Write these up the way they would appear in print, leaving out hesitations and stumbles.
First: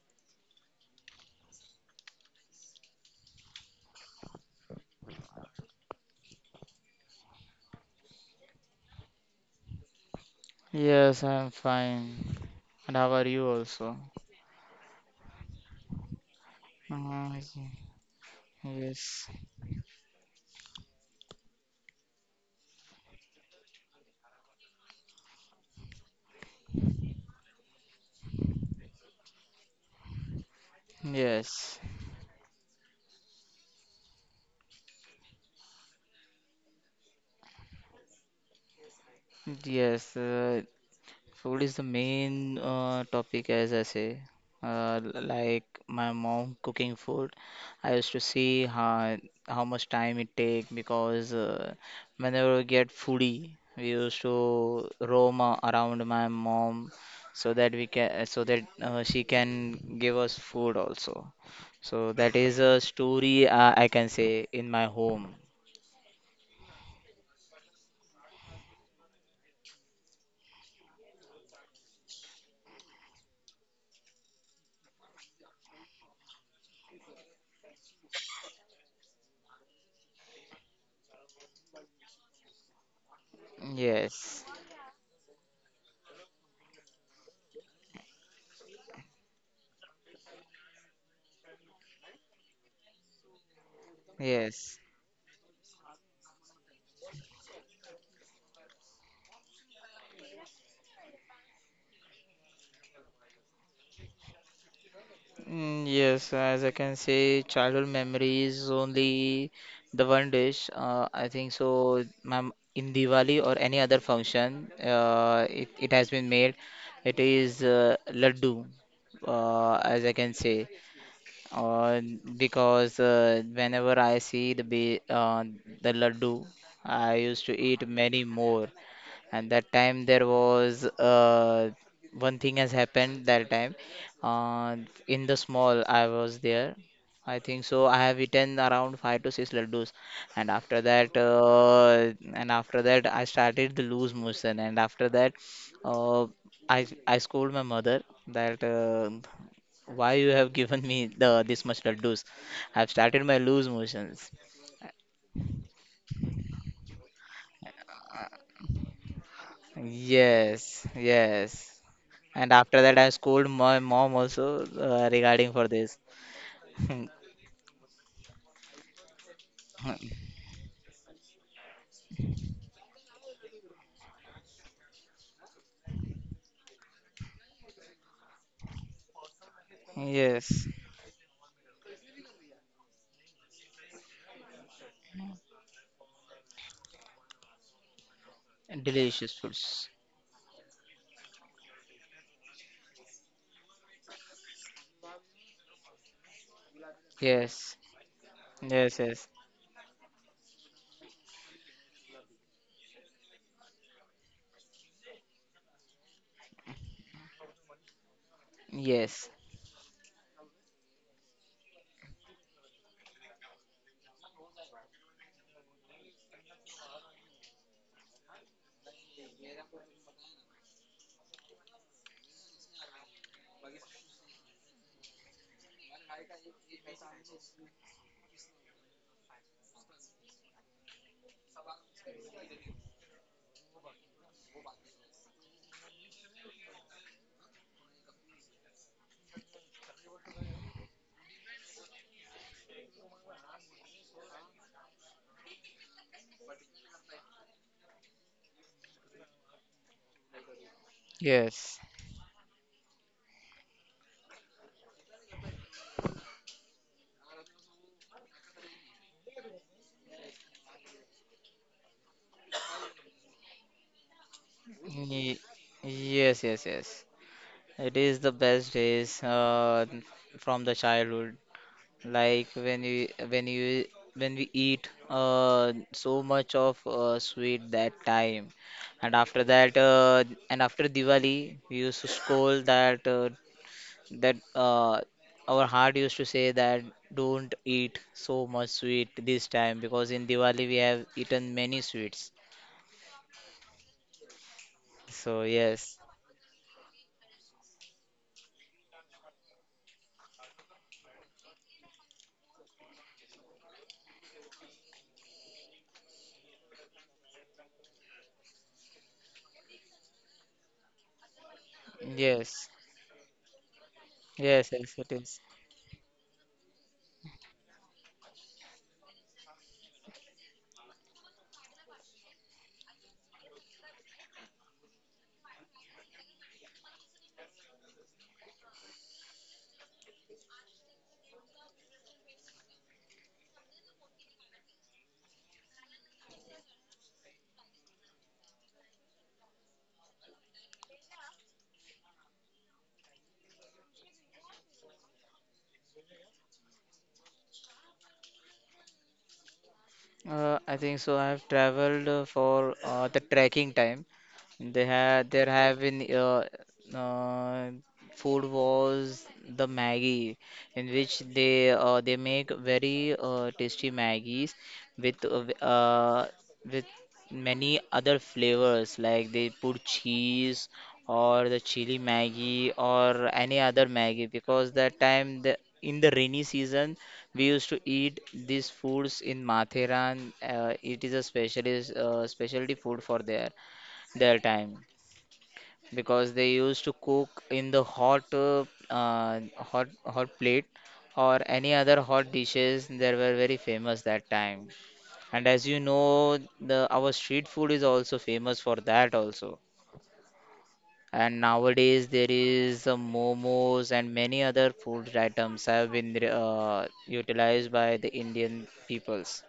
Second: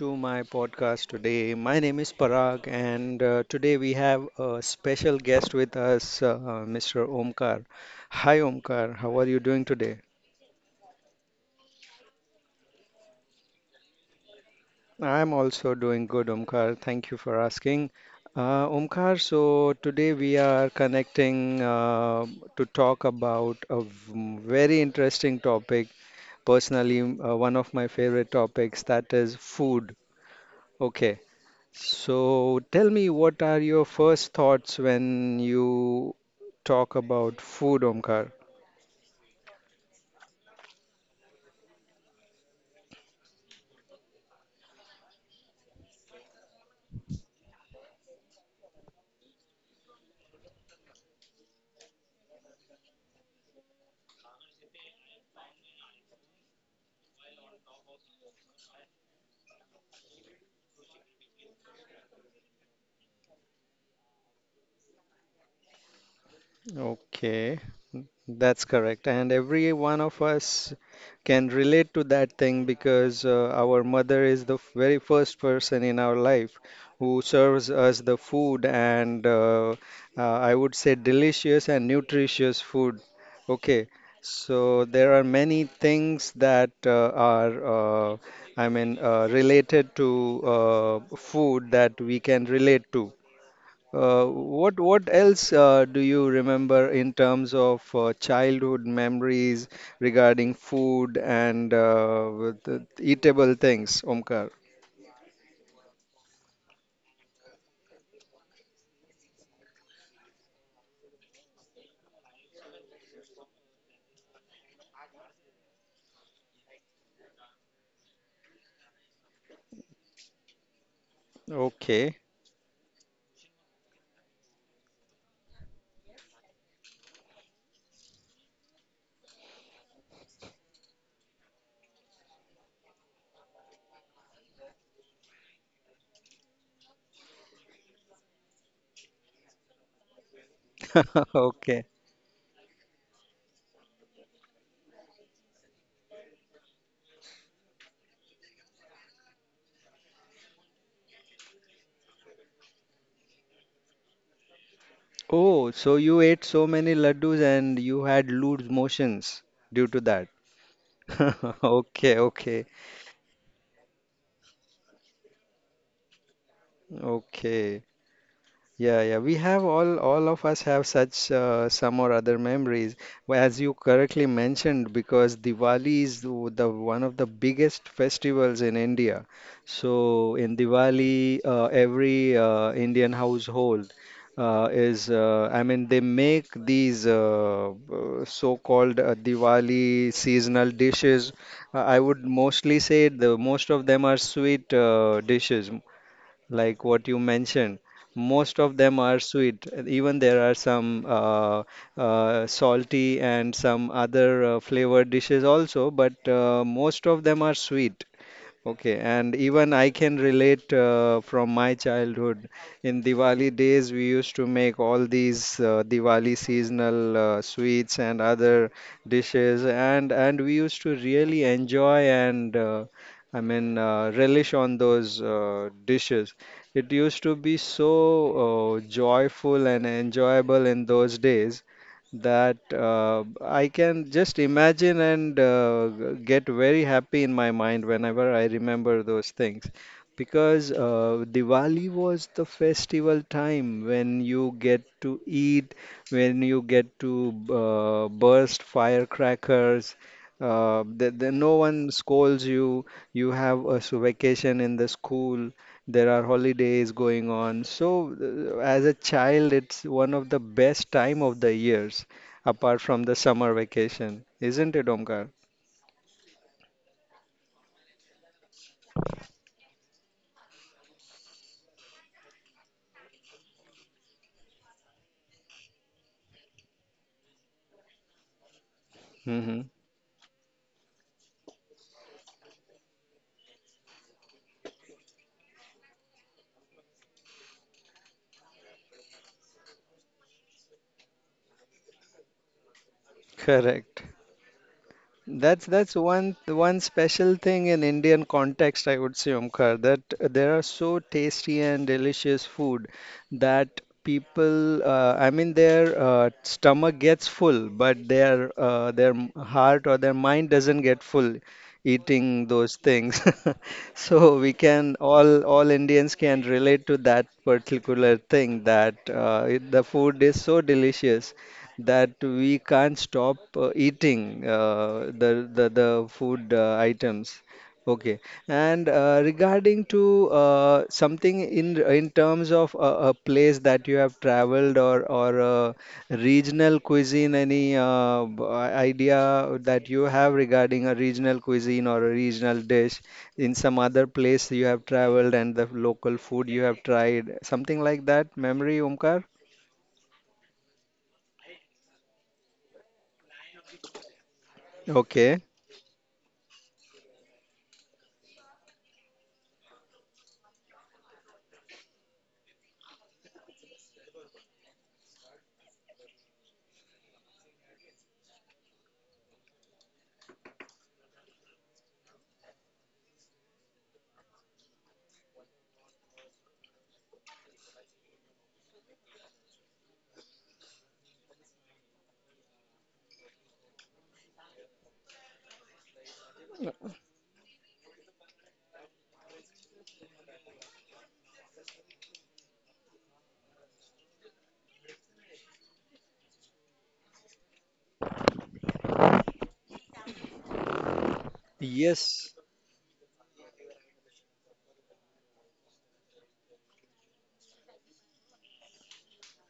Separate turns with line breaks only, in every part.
to my podcast today. My name is Parag, and today we have a special guest with us, Mr. Omkar. Hi, Omkar. How are you doing today?
Yes, I'm fine. And how are you also?
I'm also doing good, Omkar. Thank you
Uh,
for asking. Omkar,
yes,
so today we are connecting to talk about a very interesting topic, personally, one of my favorite topics, that is food. Okay.
yes,
So tell me, what are your first thoughts when you talk about food, Omkar?
yes. Uh, Food is the main topic, as I say. Like my mom cooking food, I used to see how much time it take because whenever we get foodie, we used to roam around my mom so that we can so that she can give us food also. So that is a story I can say in my home.
Okay, that's correct. And every one of us can relate to that thing because our mother is the very first person in our life who serves us the food and I would say delicious and nutritious food. Okay,
Yes,
so there are many things that are, related to food that we can relate to.
yes.
What else do you remember in terms of childhood memories regarding food and with the eatable things, Omkar?
Yes, as I can say, childhood memories only the one dish. I think so. Ma'am, in Diwali or any other function, it has been made. It is laddu, as I can say, uh,
Okay,
because whenever I see the the laddu, I used to eat many more, and that time there was one thing has happened that time, uh, in the small I was there. I think so I have eaten around 5 to 6 laddus, and after
okay.
that I started the loose motion, and after that uh, I scold my mother that why you have given me the this much laddus. I've started my loose motions.
Oh, so you ate so many laddus and you had loose motions due to that.
Yes, yes.
Okay,
And
okay,
after that, I scold my mom also regarding for this.
okay. Yeah, yeah. We have
Hmm.
all of us have such some or other memories. Well, as you correctly mentioned, because Diwali is the one of the biggest festivals in India. So in
Yes.
Diwali, every Indian household is, I mean, they make these so-called
Delicious foods.
Diwali seasonal dishes. I would mostly say the most of them are sweet dishes like what you mentioned.
Yes.
Most of them
Yes,
are
yes.
sweet. Even there are some salty and some other flavored dishes also, but most of them are sweet. Okay,
Yes,
and even I can relate from my childhood. In Diwali days, we used to make all these Diwali seasonal sweets and other dishes, and we used to really enjoy and relish on those dishes. It used to be so joyful and enjoyable in those days that I can just imagine and get very happy in my mind whenever I remember those things. Because Diwali was the festival time when you get to eat, when you get to burst firecrackers. No
yes.
one scolds you. You have a vacation in the school. There are holidays going on. So, as a child, it's one of the best time of the years apart from the summer vacation, isn't it, Omkar?
Ye- Yes, yes, yes. It is the best days from the childhood. Like when you when you when we eat so much of sweet that time, and after
Hmm.
Diwali, we used to scold that our heart used to say that don't eat so much sweet this time because in Diwali we have eaten many sweets.
Correct.
So
That's
yes,
that's one special thing in Indian context, I would say, Omkar, that there are so tasty and delicious food that people, their stomach gets full, but their heart or their mind doesn't get full eating
yes,
those things. So we
yes, yes,
can
it is.
all Indians can relate to that particular thing that the food is so delicious that we can't stop eating the food items. Okay, and regarding to something in terms of a place that you have traveled or regional cuisine, any idea that you have regarding a regional cuisine or a regional dish in some other place you have traveled and the local food you have tried, something like that? Memory, Omkar?
I think so. I have traveled for the trekking time. They have
Okay.
there have been uh, Food was the Maggie, in which they make very tasty Maggies with with many other flavors, like they put cheese or the chili Maggie or any other Maggie, because that time the in the rainy season we used to eat these foods in Matheran. It is a specialist specialty food for their time, because they used to cook in the hot hot plate or any other hot dishes that were very famous that time. And as you know, the our street food is also famous for that also. And nowadays
Yes.
there is momos and many other food items have been utilized by the Indian peoples.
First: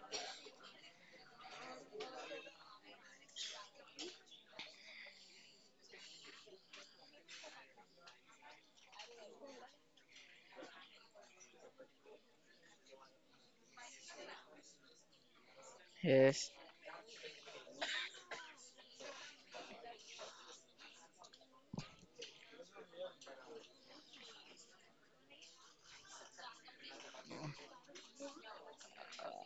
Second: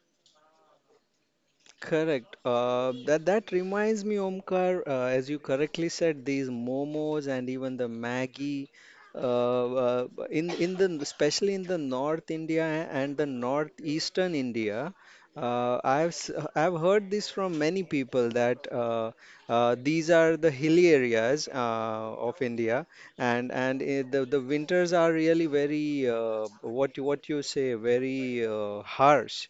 Correct. That reminds me, Omkar, as you correctly said, these momos and even the Maggie, in the especially in the North India and the northeastern India,
Yes,
I've heard this from many people that these are the hilly areas of India, and I the winters are really very what you say very harsh,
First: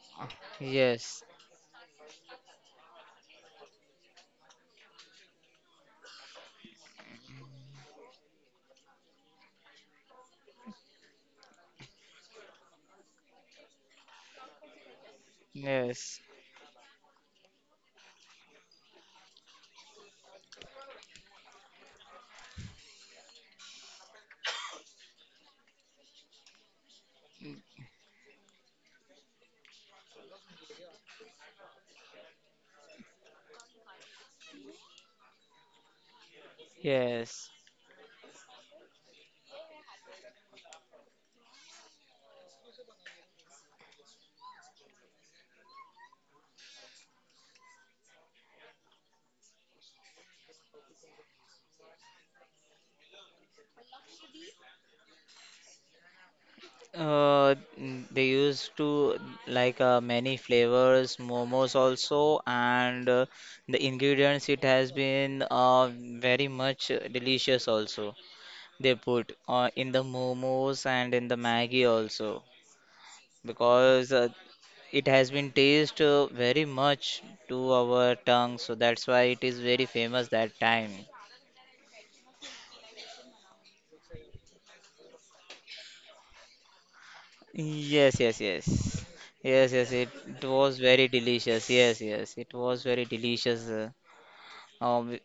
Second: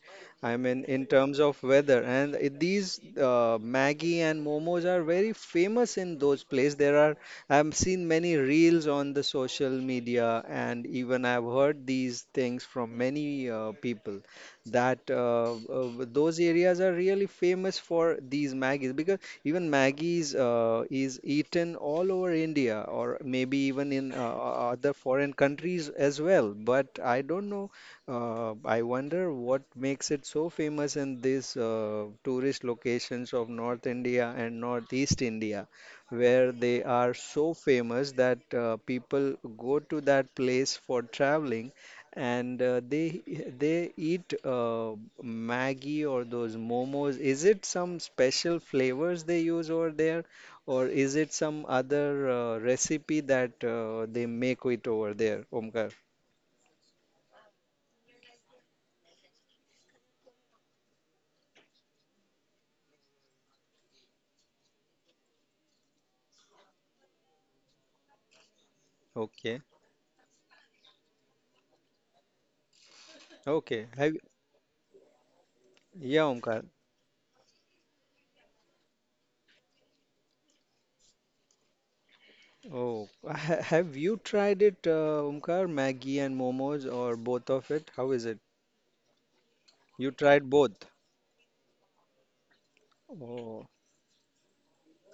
I mean, in
yes,
terms of weather, and these Maggie and momos are very famous in those places. There are, I've seen many reels on the social media, and even I've heard these things from many people that
yes,
those areas are really famous for these Maggies because even Maggies is eaten all over India or maybe even in other foreign countries as well. But I don't know, I wonder what makes it so famous in these tourist locations of North India and Northeast India, where they are
yes.
so famous that people go to that place for traveling, and they eat Maggi or those momos. Is it some special flavors they use over there, or is it some other recipe that they make it over there, Omkar?
They used to like many flavors, momos also, and the ingredients it has been very much delicious also. They put
Okay.
in the momos and in the Maggie also,
Okay.
because
Have—
it has been taste
Yeah,
very
Omkar.
much to our tongue, so that's why it is very famous that time.
Oh, have you tried it, Omkar? Maggie and momos, or both of it?
Yes,
How is
yes,
it?
yes. Yes, yes, it,
You
it
tried
was
both?
very delicious. Yes, yes, it was very delicious.
Oh,
Um,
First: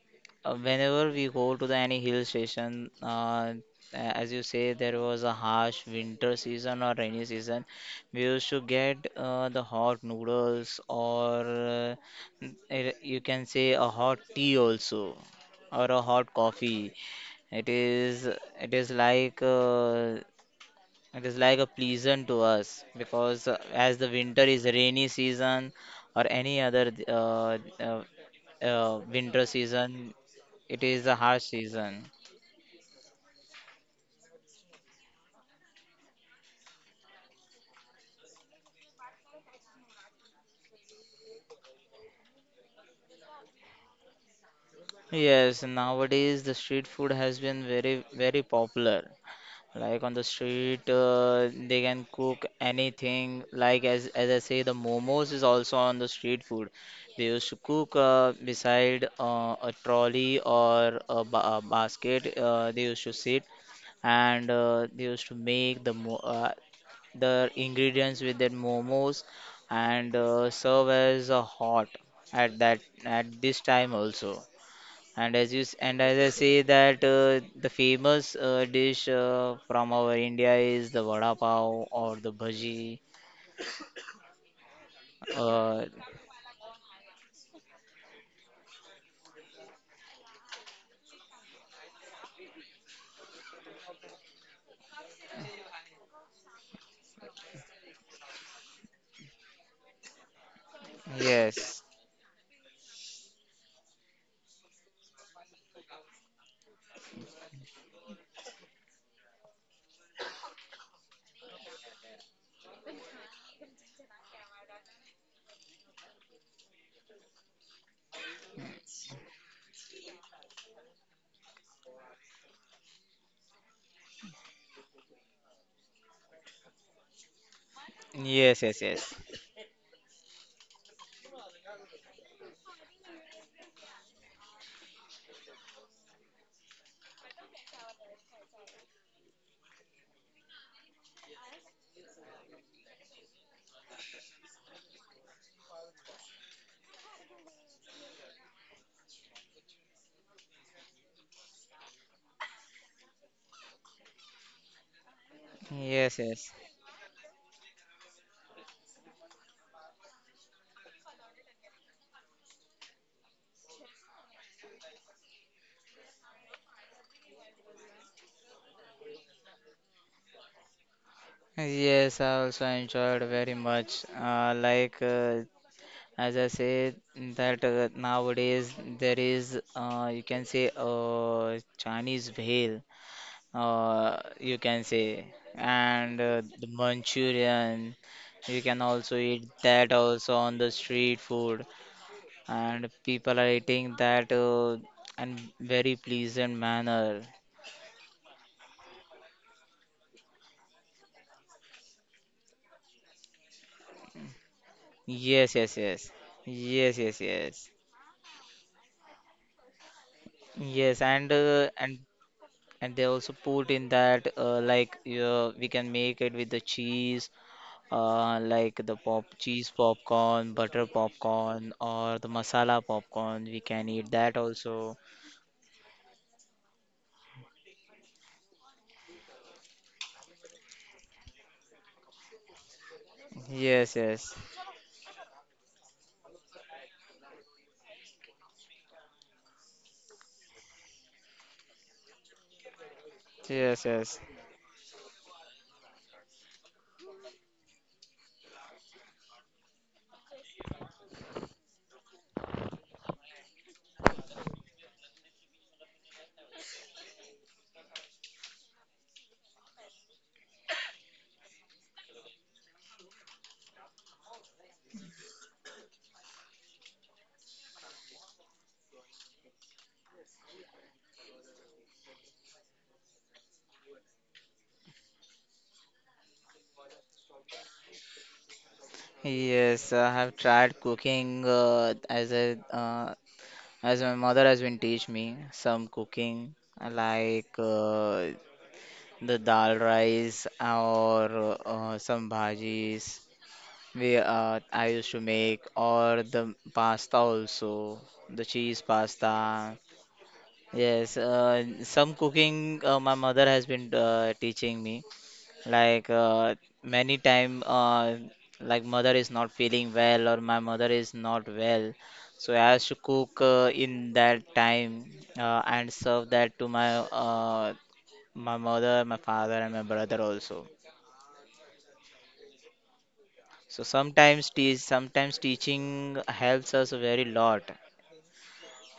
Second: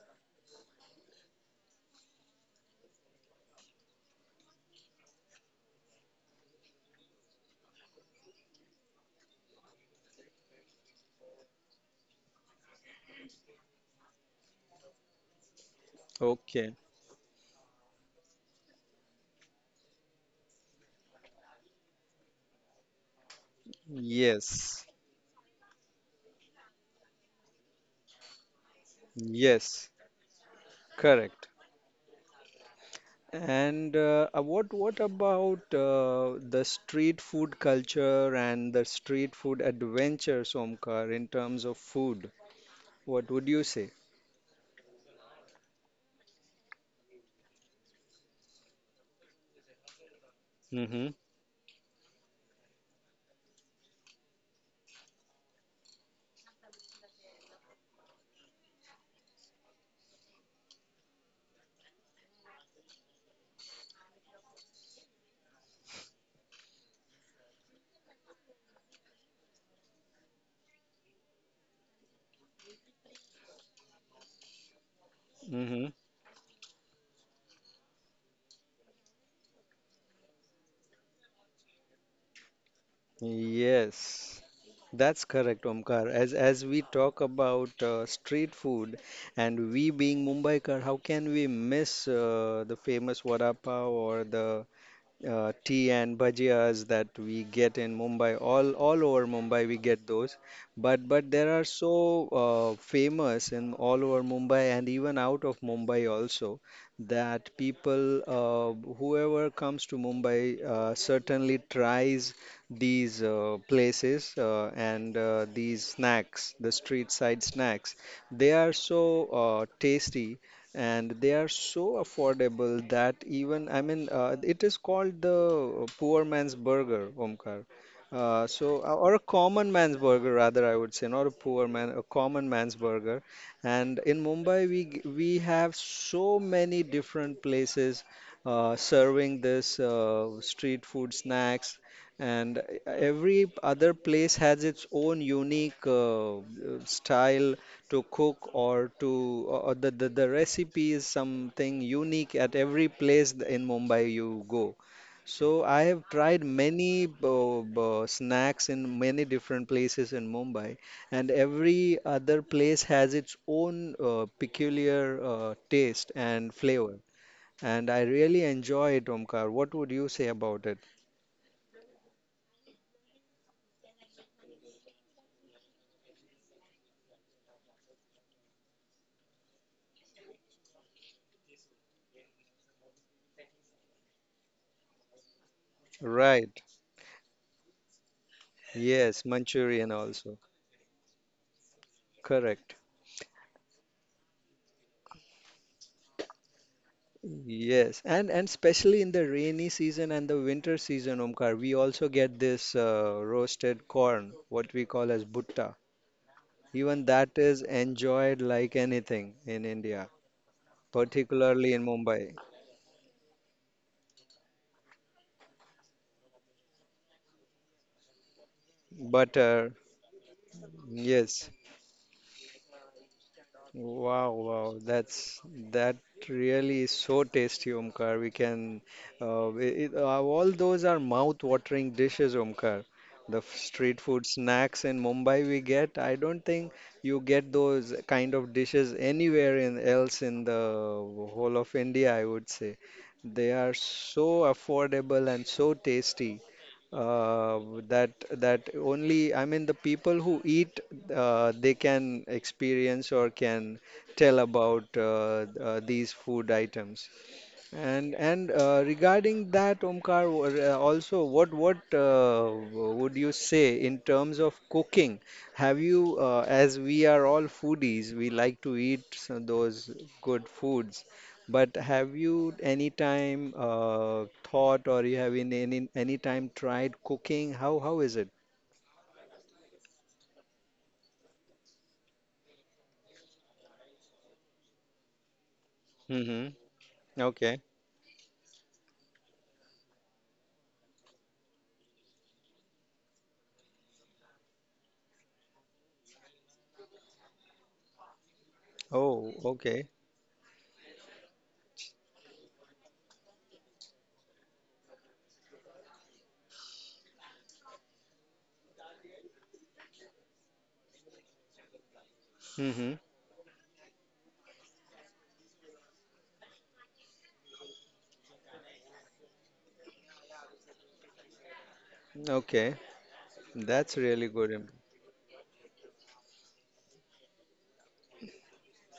Whenever we go to the any hill station, as you say, there was a harsh winter season or rainy season. We used to get the hot noodles or you can say a hot tea also or a hot
okay.
coffee. It is like it is like a pleasant to us because as the winter is
Yes,
rainy season or any other winter
yes,
season, it is a harsh
correct.
season.
And what about the street food culture and the street food adventures, Omkar, in terms of food? What would you say?
Yes, nowadays the street food has been very, very popular. Like on the street,
Mm-hmm.
they can cook anything. Like as I say, the momos is also on the street food. They used to cook beside a trolley or a, ba a basket. They used to sit and they used to make the ingredients with their momos, and serve as a hot at that at this time also. And as you s-
Mm-hmm.
and as i say that the famous dish from our India is the vada pav or the bhaji.
Yes. That's correct,
uh,
Omkar. As we talk about street food, and we being Mumbaikar, how can we miss the famous vada pav or the tea and bhajias that we get in Mumbai, all over Mumbai we get those. But there are
yes
so famous in all over Mumbai and even out of Mumbai also, that people whoever comes to Mumbai certainly tries these places and these snacks, the street side snacks. They are so tasty and they are so affordable that, even I mean it is called the poor man's burger, Omkar.
yes yes
Or a
yes
common man's burger rather, I would say, not a poor man, a common man's burger. And in Mumbai we have so many different places serving this street food snacks, and every other place has its own unique style to cook, or to, or the recipe is something unique at every place in Mumbai you go. So I have
yes
tried
yes
many snacks in many different places in Mumbai, and every other place has its own peculiar taste and flavor. And I really enjoy it, Omkar. What would you say about it?
Yes, I also enjoyed very much. As I said, that nowadays there is, you can say, Chinese veil, you can say, and
Right.
the Manchurian. You can also
Yes,
eat
Manchurian
that
also.
also on the street food,
Correct.
and people are eating that in very pleasant manner.
Yes, and especially in the rainy season and the winter season, Omkar, we also get this roasted corn, what we call as
Yes,
bhutta.
yes, yes, yes,
Even
yes,
that is
yes.
enjoyed like anything in India,
Yes, and
particularly
uh,
in
and
Mumbai.
and they also put in that we can make it with the cheese, like the pop
Butter,
cheese popcorn, butter
yes.
popcorn, or the masala popcorn. We can eat
Wow,
that
wow,
also.
that's, that really is so tasty, Omkar. We can, all those are mouth-watering dishes, Omkar. The
Yes,
street food
yes,
snacks in Mumbai we get, I don't think you get those kind of dishes anywhere in, else in the whole of India, I would say. They are
yes, yes,
so affordable and so tasty uh, that that only, I mean, the people who eat they can experience or can tell about these food items. And regarding that, Omkar, also, would you say in terms of cooking? Have you, as we are all foodies, we like to eat some, those good foods, but have you any time thought, or you have in any time tried cooking? How is it?
yes. I have tried cooking as my mother has been teach me some
Mm-hmm.
cooking, like
Okay.
the dal rice or some bhajis. We I used to make, or the pasta also, the cheese
Oh,
pasta.
okay.
Yes, some cooking my mother has been teaching me. Like uh, Many time, like mother is not feeling well or my mother is not well, so I have
Mm-hmm.
to cook in that time and serve that to my mother, my father, and my brother also.
Okay,
So
that's really good. Im—
sometimes teaching helps us a very lot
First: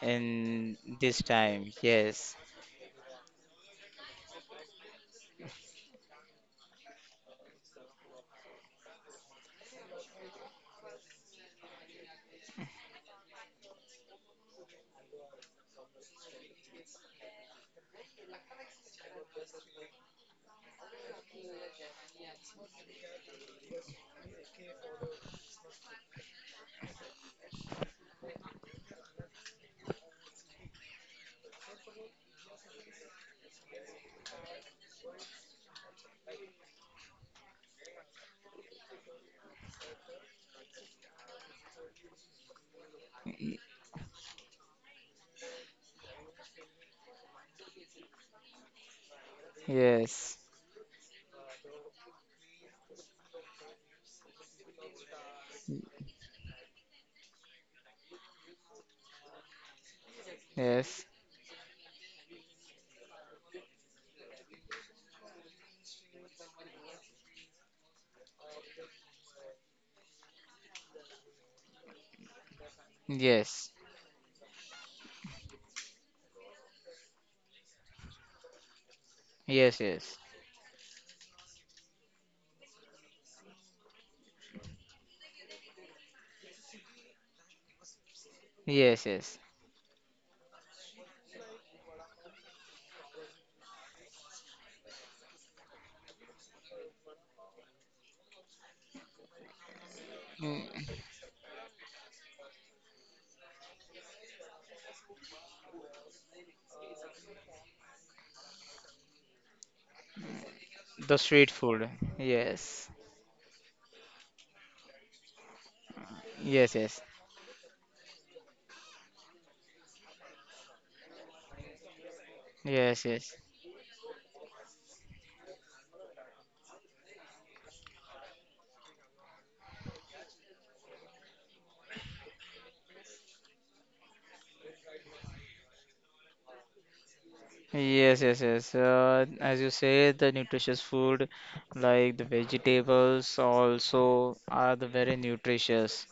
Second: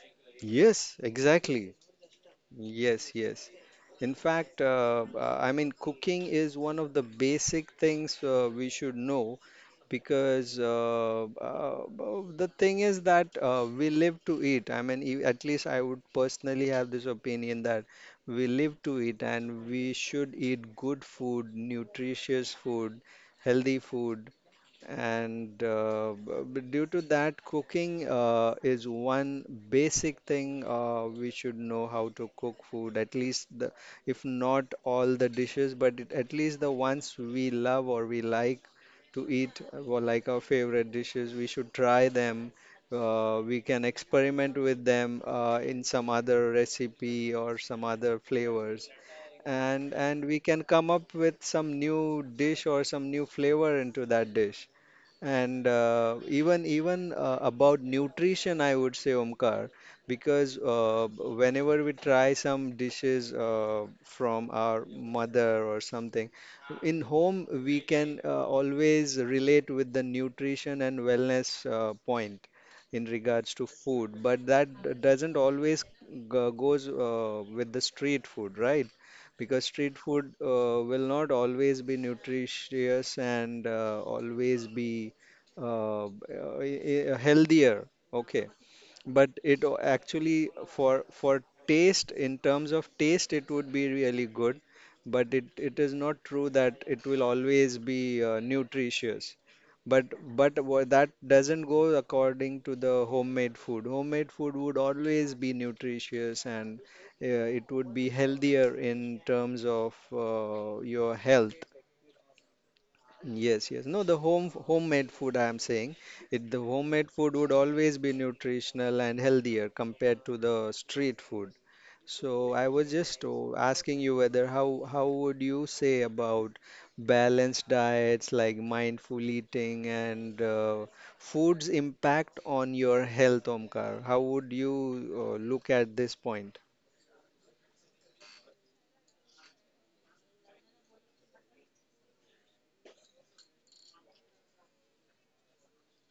in
Yes,
this time.
exactly.
Yes,
Yes, yes. In fact, cooking is one of the basic things we should know, because the thing is that we live to eat. I mean, at least I would personally have this opinion that we live to eat and we should eat good food, nutritious food, healthy food. And due to that, cooking is one basic thing we should know how to cook food, at least the, if not all the dishes, but it, at least the ones we love or we like to eat, or like our favorite dishes, we should try them. We can experiment with them in some other recipe or some other flavors, and we
yes,
can come up with some new dish or some new flavor into that dish, and even about nutrition, I would say Omkar, because
yes,
whenever we try some dishes from our mother or something, in home we can always relate with the nutrition and wellness point in regards to
yes.
food, but that doesn't always goes with the street food, right? Because
Yes,
street
yes,
food will not always be nutritious and always be uh, healthier, okay,
yes,
but
yes.
it actually for taste, in terms of taste, it would be really good, but it is not true that it will always be nutritious, but
Mm.
that doesn't go according to the homemade food. Homemade food would always be nutritious and it would be healthier in terms of your
The
health.
street food. Yes,
Yes, yes. No, the home homemade food I am saying, it, the
yes, yes,
homemade food would always be nutritional and healthier compared to the street food. So I was
yes,
just,
yes,
oh, asking you whether how would you say about balanced diets, like mindful eating and food's impact on your health, Omkar? How would you look at this point?
yes, yes, yes. As you say, the nutritious food, like the vegetables, also are the very nutritious.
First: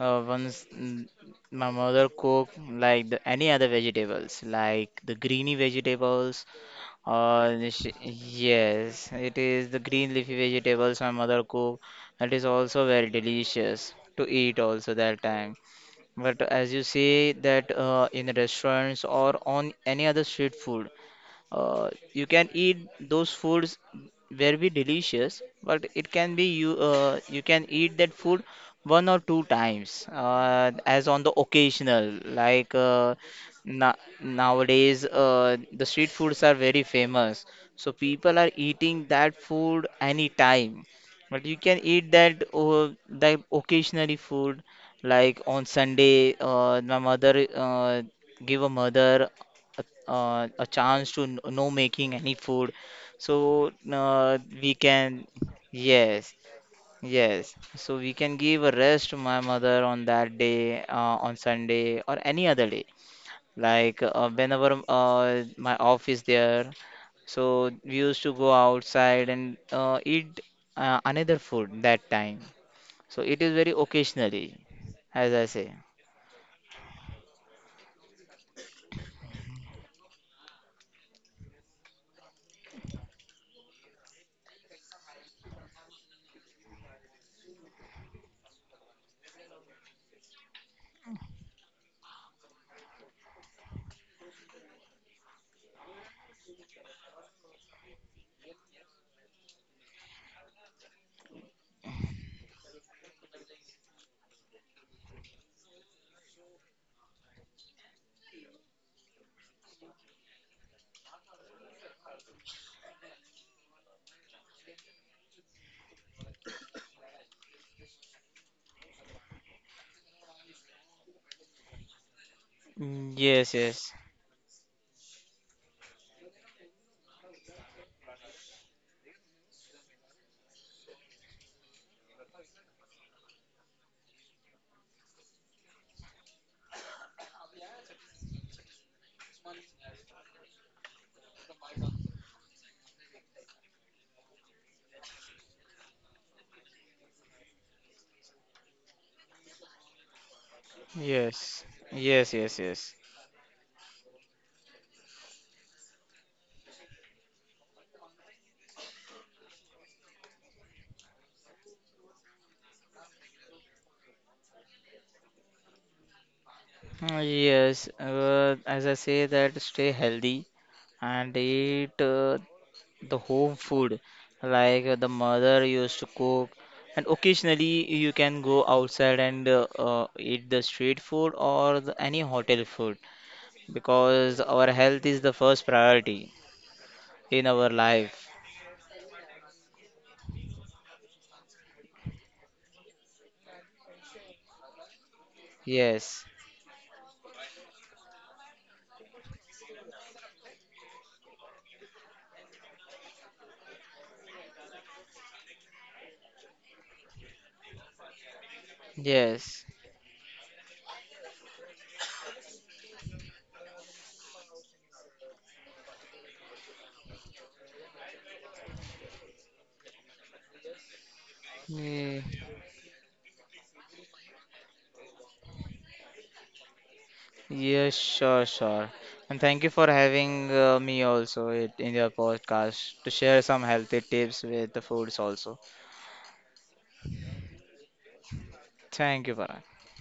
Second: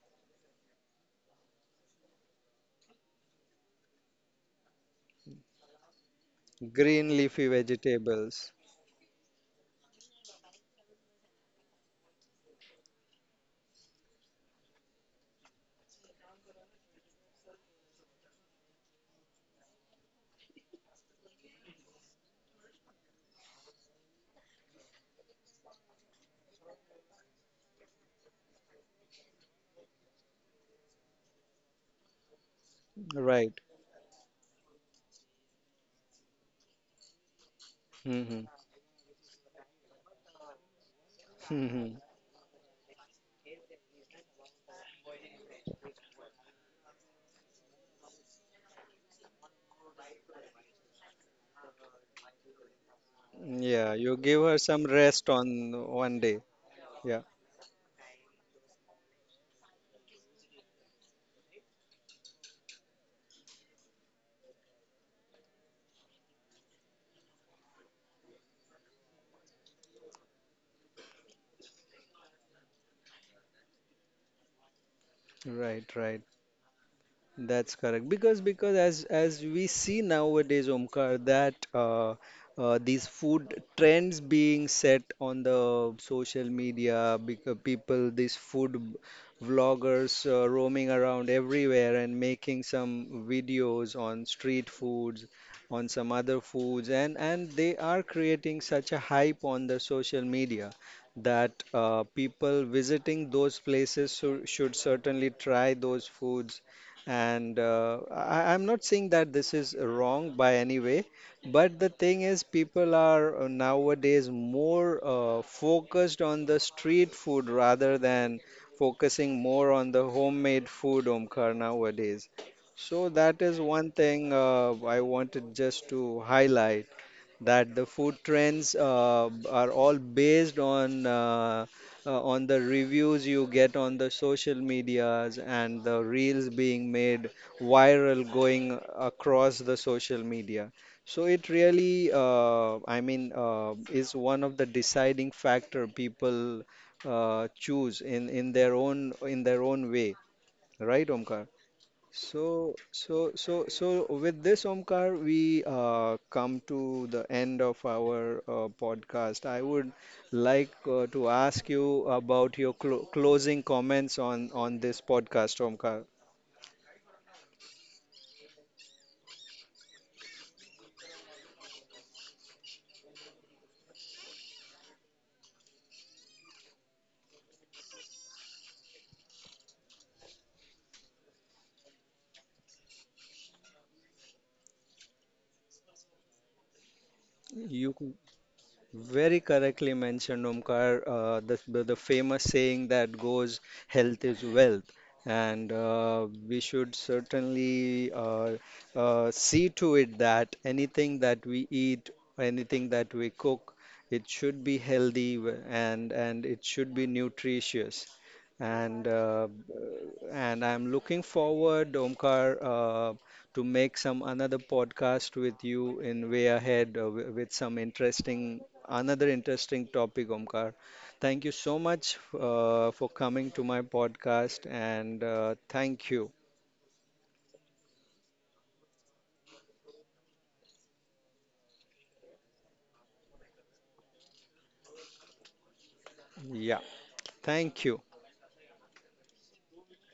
Uh, once mm, my mother cook like the, any other vegetables, like the greeny vegetables.
Green leafy vegetables,
Yes, it is the green leafy vegetables my mother cook. That is also very delicious to eat also that time. But as you say that in restaurants or on any other street food, you can eat those foods very be delicious, but it can be you can eat that food one or two times as on the occasional. Like
right?
na Nowadays the street foods are very famous, so people
Hmm.
are eating that food anytime, but you can eat that that occasionally food, like on Sunday. My mother, give a mother a, a chance to know making any food, so
Yeah, you give her
we
some
can.
rest on one
Yes,
day. Yeah,
yes, so we can give a rest to my mother on that day, on Sunday or any other day, like whenever my office there, so we used to go outside and eat another food that time. So it is very occasionally, as I say.
right, right. That's correct because as we see nowadays, Omkar, that these food trends being set on the social media, because people, these food vloggers roaming around everywhere and making some videos on street foods, on some other foods, and they are creating such a hype on the social media that people visiting those places should certainly try those foods, and I, I'm not saying that this is wrong by any way, but the thing is, people are nowadays more focused on the street food rather than focusing more on the homemade food, Omkar, nowadays. So that is
Yes,
one
yes,
thing I wanted just to highlight, that the food trends are all based on the reviews you get on the social medias and the reels being made viral going across the social media. So it really, is one of the deciding factor people choose in in their own way, right, Omkar?
yes, yes, yes,
So,
yes.
with this, Omkar, we come to the end of our podcast. I would like to ask you about your closing comments on this podcast, Omkar.
Yes, as I say that stay healthy and eat the home food, like the mother used to cook, and occasionally you can go outside and eat the street food or the any hotel food, because our health is the first priority in our
You—
life.
very correctly mentioned, Omkar. The famous saying that goes, health is wealth. And
Yes,
we should certainly see to it that anything that we eat, anything that we cook, it should be healthy and it should be nutritious and
yes.
I'm looking forward, Omkar, to make some another podcast with you in way ahead with some interesting, another interesting topic, Omkar. Thank you so much
Yeah.
for coming to my podcast, and thank you.
Yes, sure, sure. And thank you for having me also it, in your podcast to share some healthy tips with the foods also.
Yeah, thank you.
Thank you, Parag.